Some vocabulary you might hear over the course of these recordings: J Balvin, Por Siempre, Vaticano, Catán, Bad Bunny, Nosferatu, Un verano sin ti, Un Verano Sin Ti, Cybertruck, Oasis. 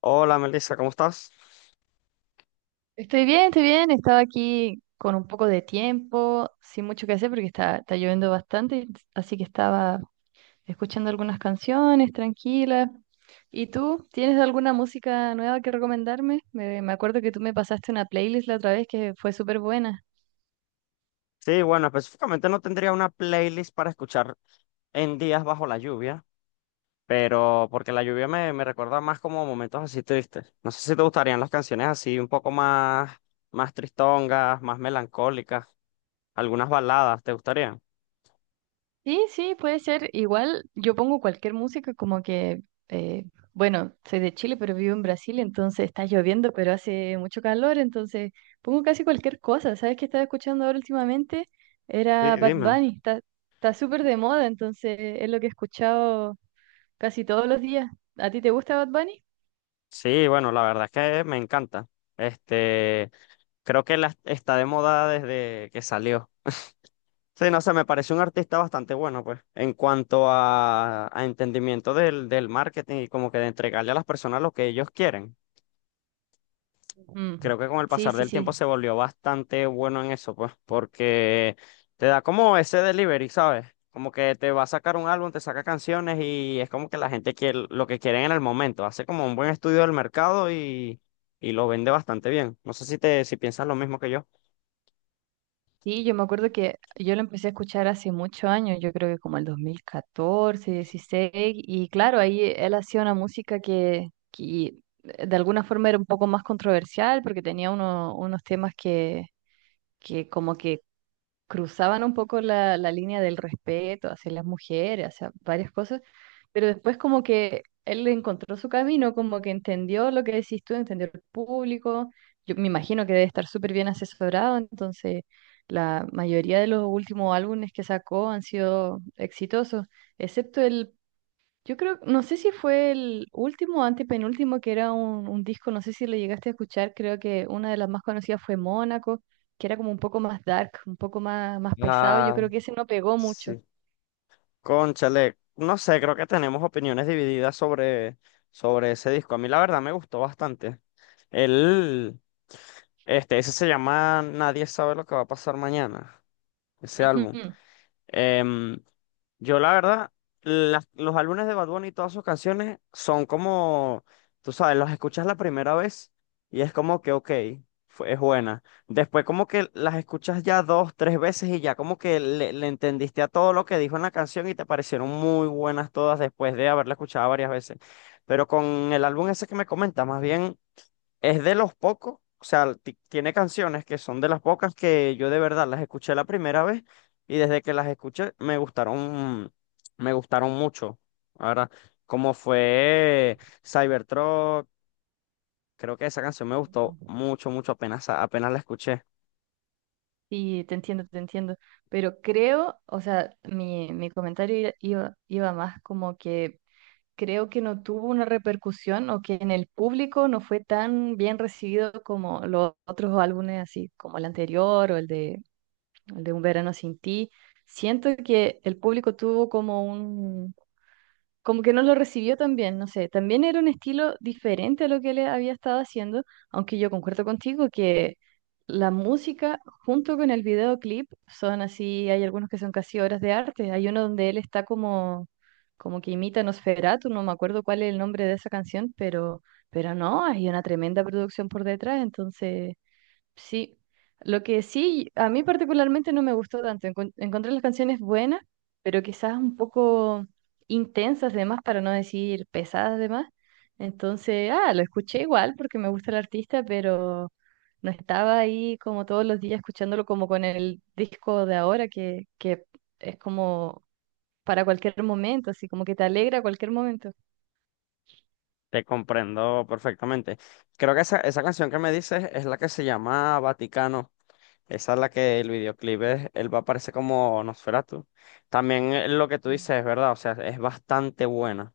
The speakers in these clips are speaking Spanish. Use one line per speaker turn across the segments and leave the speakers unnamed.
Hola Melissa, ¿cómo estás?
Estoy bien, estoy bien. Estaba aquí con un poco de tiempo, sin mucho que hacer porque está lloviendo bastante, así que estaba escuchando algunas canciones tranquilas. ¿Y tú? ¿Tienes alguna música nueva que recomendarme? Me acuerdo que tú me pasaste una playlist la otra vez que fue súper buena.
Sí, bueno, específicamente no tendría una playlist para escuchar en días bajo la lluvia, pero porque la lluvia me recuerda más como momentos así tristes. No sé si te gustarían las canciones así un poco más, más tristongas, más melancólicas, algunas baladas, ¿te gustarían?
Sí, sí, puede ser. Igual yo pongo cualquier música como que, eh, bueno, soy de Chile, pero vivo en Brasil, entonces está lloviendo, pero hace mucho calor, entonces pongo casi cualquier cosa. ¿Sabes qué estaba escuchando ahora últimamente?
Sí,
Era Bad
dime.
Bunny, está súper de moda, entonces es lo que he escuchado casi todos los días. ¿A ti te gusta Bad Bunny?
Sí, bueno, la verdad es que me encanta. Este, Creo que la, está de moda desde que salió. Sí, no sé, me parece un artista bastante bueno, pues, en cuanto a entendimiento del marketing y como que de entregarle a las personas lo que ellos quieren.
Mm.
Creo que con el
Sí,
pasar
sí,
del tiempo
sí.
se volvió bastante bueno en eso, pues, porque te da como ese delivery, ¿sabes? Como que te va a sacar un álbum, te saca canciones y es como que la gente quiere lo que quieren en el momento. Hace como un buen estudio del mercado y lo vende bastante bien. No sé si te, si piensas lo mismo que yo.
Sí, yo me acuerdo que yo lo empecé a escuchar hace muchos años, yo creo que como el 2014, 16 y claro, ahí él hacía una música que de alguna forma era un poco más controversial porque tenía unos temas que como que cruzaban un poco la línea del respeto hacia las mujeres, hacia varias cosas, pero después como que él encontró su camino, como que entendió lo que decís tú, entendió el público, yo me imagino que debe estar súper bien asesorado, entonces la mayoría de los últimos álbumes que sacó han sido exitosos, excepto el, yo creo, no sé si fue el último o antepenúltimo que era un disco, no sé si lo llegaste a escuchar, creo que una de las más conocidas fue Mónaco, que era como un poco más dark, un poco más, más pesado, yo
Ah,
creo que ese no pegó mucho.
sí. Cónchale, no sé, creo que tenemos opiniones divididas sobre, sobre ese disco. A mí la verdad me gustó bastante. Él, este, ese se llama Nadie sabe lo que va a pasar mañana, ese álbum.
Ujú,
Em, yo la verdad, los álbumes de Bad Bunny y todas sus canciones son como, tú sabes, los escuchas la primera vez y es como que, ok, fue, es buena. Después como que las escuchas ya dos, tres veces y ya como que le entendiste a todo lo que dijo en la canción y te parecieron muy buenas todas después de haberla escuchado varias veces. Pero con el álbum ese que me comentas, más bien... Es de los pocos, o sea, tiene canciones que son de las pocas que yo de verdad las escuché la primera vez y desde que las escuché me gustaron mucho. Ahora, como fue Cybertruck, creo que esa canción me gustó
ujú.
mucho, mucho, apenas, apenas la escuché.
Sí, te entiendo, pero creo, o sea, mi comentario iba más como que creo que no tuvo una repercusión o que en el público no fue tan bien recibido como los otros álbumes así, como el anterior o el de Un Verano Sin Ti. Siento que el público tuvo como un, como que no lo recibió tan bien, no sé, también era un estilo diferente a lo que le había estado haciendo, aunque yo concuerdo contigo que la música junto con el videoclip son así, hay algunos que son casi obras de arte, hay uno donde él está como, como que imita a Nosferatu, no me acuerdo cuál es el nombre de esa canción, pero no, hay una tremenda producción por detrás, entonces... Sí, lo que sí, a mí particularmente no me gustó tanto. Encontré las canciones buenas, pero quizás un poco intensas de más, para no decir pesadas de más. Entonces, ah, lo escuché igual porque me gusta el artista, pero no estaba ahí como todos los días escuchándolo como con el disco de ahora, que es como para cualquier momento, así como que te alegra cualquier momento.
Te comprendo perfectamente. Creo que esa canción que me dices es la que se llama Vaticano. Esa es la que el videoclip es, él va a aparecer como Nosferatu. También lo que tú dices es verdad, o sea, es bastante buena.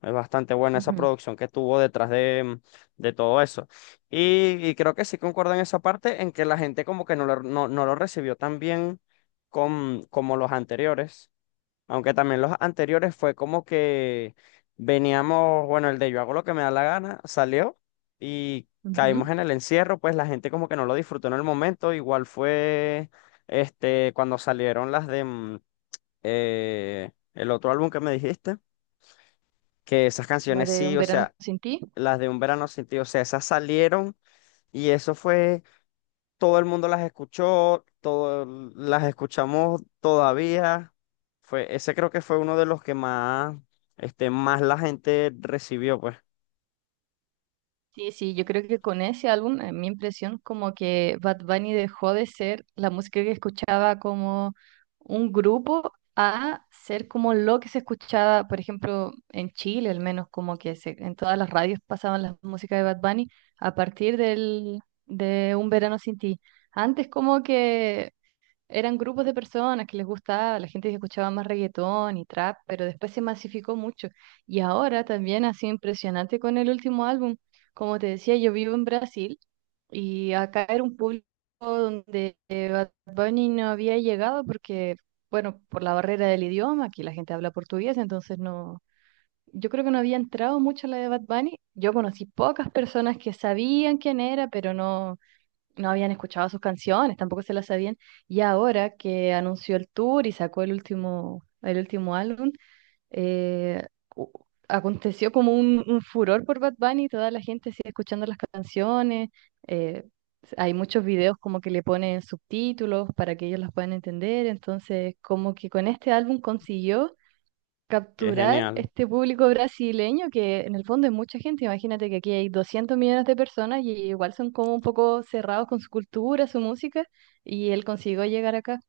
Es bastante buena esa producción que tuvo detrás de, de todo eso. Y creo que sí concuerdo en esa parte en que la gente como que no lo, no, no lo recibió tan bien con, como los anteriores. Aunque también los anteriores fue como que veníamos, bueno, el de yo hago lo que me da la gana, salió y
Ujú,
caímos
ujú.
en el encierro, pues la gente como que no lo disfrutó en el momento, igual fue este cuando salieron las de el otro álbum que me dijiste, que esas
La
canciones
de
sí,
Un
o
Verano
sea,
Sin Ti.
las de Un Verano Sin Ti, o sea, esas salieron y eso fue todo el mundo las escuchó, todo, las escuchamos todavía. Fue, ese creo que fue uno de los que más, este, más la gente recibió, pues.
Sí, sí, yo creo que con ese álbum, en mi impresión, como que Bad Bunny dejó de ser la música que escuchaba como un grupo a ser como lo que se escuchaba, por ejemplo, en Chile, al menos como que se, en todas las radios pasaban las músicas de Bad Bunny a partir del, de Un Verano Sin Ti. Antes como que eran grupos de personas que les gustaba, la gente que escuchaba más reggaetón y trap, pero después se masificó mucho. Y ahora también ha sido impresionante con el último álbum. Como te decía, yo vivo en Brasil y acá era un público donde Bad Bunny no había llegado porque, bueno, por la barrera del idioma, aquí la gente habla portugués, entonces no, yo creo que no había entrado mucho la de Bad Bunny. Yo conocí pocas personas que sabían quién era, pero no no habían escuchado sus canciones, tampoco se las sabían. Y ahora que anunció el tour y sacó el último álbum, eh, u- aconteció como un furor por Bad Bunny, toda la gente sigue escuchando las canciones. eh, Hay muchos videos como que le ponen subtítulos para que ellos las puedan entender. Entonces, como que con este álbum consiguió
Qué
capturar
genial.
este público brasileño, que en el fondo es mucha gente. Imagínate que aquí hay 200 millones de personas y igual son como un poco cerrados con su cultura, su música, y él consiguió llegar acá.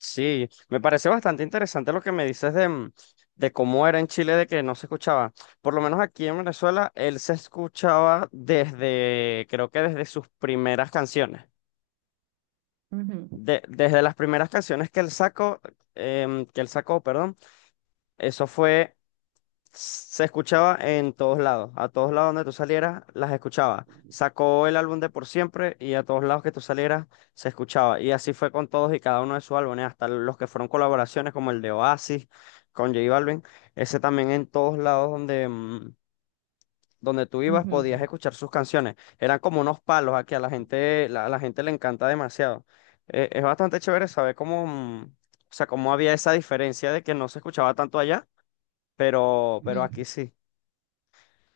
Sí, me parece bastante interesante lo que me dices de, de cómo era en Chile, de que no se escuchaba. Por lo menos aquí en Venezuela, él se escuchaba desde, creo que desde sus primeras canciones.
Ujú,
Desde las primeras canciones que él sacó, que él sacó, perdón, eso fue se escuchaba en todos lados. A todos lados donde tú salieras, las escuchaba. Sacó el álbum de Por Siempre y a todos lados que tú salieras, se escuchaba. Y así fue con todos y cada uno de sus álbumes, hasta los que fueron colaboraciones, como el de Oasis con J Balvin. Ese también en todos lados donde, donde tú ibas
ujú,
podías escuchar sus canciones. Eran como unos palos aquí, a la gente, la, a la gente le encanta demasiado. Es bastante chévere saber cómo, o sea, cómo había esa diferencia de que no se escuchaba tanto allá, pero
ujú.
aquí sí.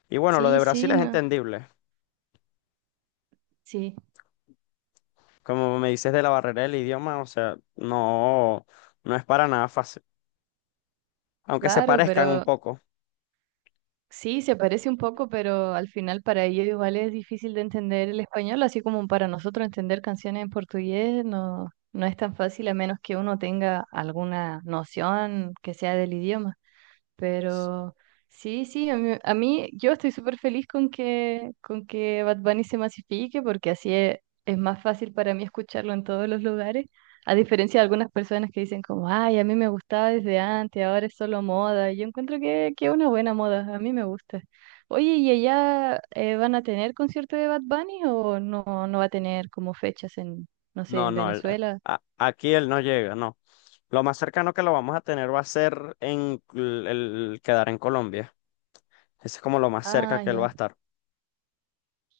Y bueno, lo de
Sí,
Brasil
sí,
es
no,
entendible.
sí,
Como me dices de la barrera del idioma, o sea, no, no es para nada fácil. Aunque se
claro,
parezcan un
pero
poco.
sí, se parece un poco, pero al final para ellos igual es difícil de entender el español, así como para nosotros entender canciones en portugués no, no es tan fácil a menos que uno tenga alguna noción que sea del idioma. Pero sí, sí, yo estoy súper feliz con que Bad Bunny se masifique porque así es más fácil para mí escucharlo en todos los lugares, a diferencia de algunas personas que dicen como, ay, a mí me gustaba desde antes, ahora es solo moda. Y yo encuentro que es una buena moda, a mí me gusta. Oye, ¿y allá van a tener concierto de Bad Bunny o no, va a tener como fechas en, no sé,
No,
en
no,
Venezuela?
aquí él no llega, no. Lo más cercano que lo vamos a tener va a ser en el quedar en Colombia. Ese es como lo más cerca
Ah,
que él va
ya.
a estar.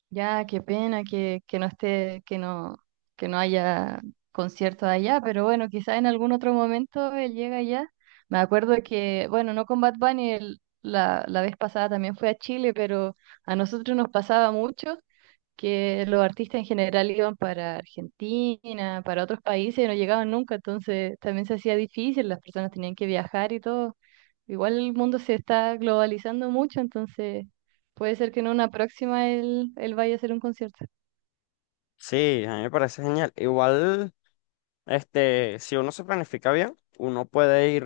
Ya, qué pena que no esté, que no haya concierto allá, pero bueno, quizás en algún otro momento él llega allá. Me acuerdo que, bueno, no con Bad Bunny, la vez pasada también fue a Chile, pero a nosotros nos pasaba mucho que los artistas en general iban para Argentina, para otros países y no llegaban nunca, entonces también se hacía difícil, las personas tenían que viajar y todo. Igual el mundo se está globalizando mucho, entonces puede ser que en una próxima él vaya a hacer un concierto.
Sí, a mí me parece genial. Igual. Este, si uno se planifica bien, uno puede ir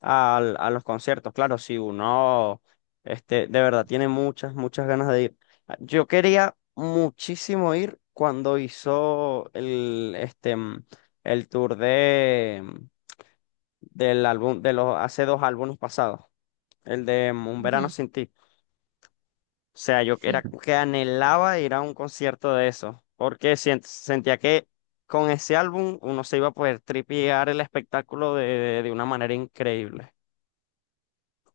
a los conciertos. Claro, si uno, este, de verdad tiene muchas, muchas ganas de ir. Ah, yo quería muchísimo ir cuando hizo el, el tour de, del álbum, de los hace dos álbumes pasados, el de Un Verano
Ujú.
Sin Ti. O sea, yo
Sí.
era como que anhelaba ir a un concierto de eso, porque sentía que con ese álbum uno se iba a poder tripear el espectáculo de una manera increíble.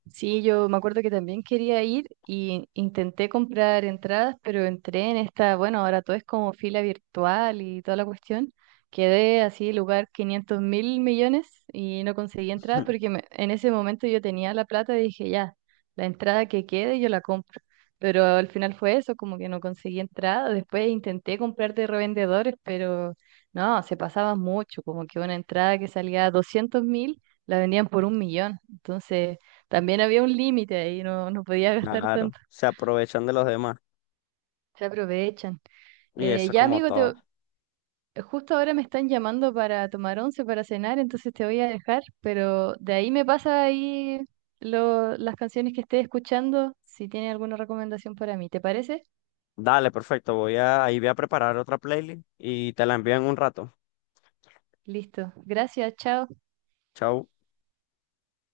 Sí, yo me acuerdo que también quería ir y intenté comprar entradas, pero entré en esta, bueno, ahora todo es como fila virtual y toda la cuestión. Quedé así, lugar 500.000 millones y no conseguí entrada porque en ese momento yo tenía la plata y dije, ya, la entrada que quede yo la compro. Pero al final fue eso, como que no conseguí entrada. Después intenté comprar de revendedores, pero no, se pasaba mucho, como que una entrada que salía 200.000 la vendían por un millón. Entonces... También había un límite ahí, no, no podía gastar
Claro,
tanto.
se aprovechan de los demás
Se aprovechan.
y eso es
Ya,
como
amigo,
todo.
justo ahora me están llamando para tomar once, para cenar, entonces te voy a dejar, pero de ahí me pasa ahí las canciones que estés escuchando, si tiene alguna recomendación para mí. ¿Te parece?
Dale, perfecto, voy a, ahí voy a preparar otra playlist y te la envío en un rato.
Listo. Gracias, chao.
Chau.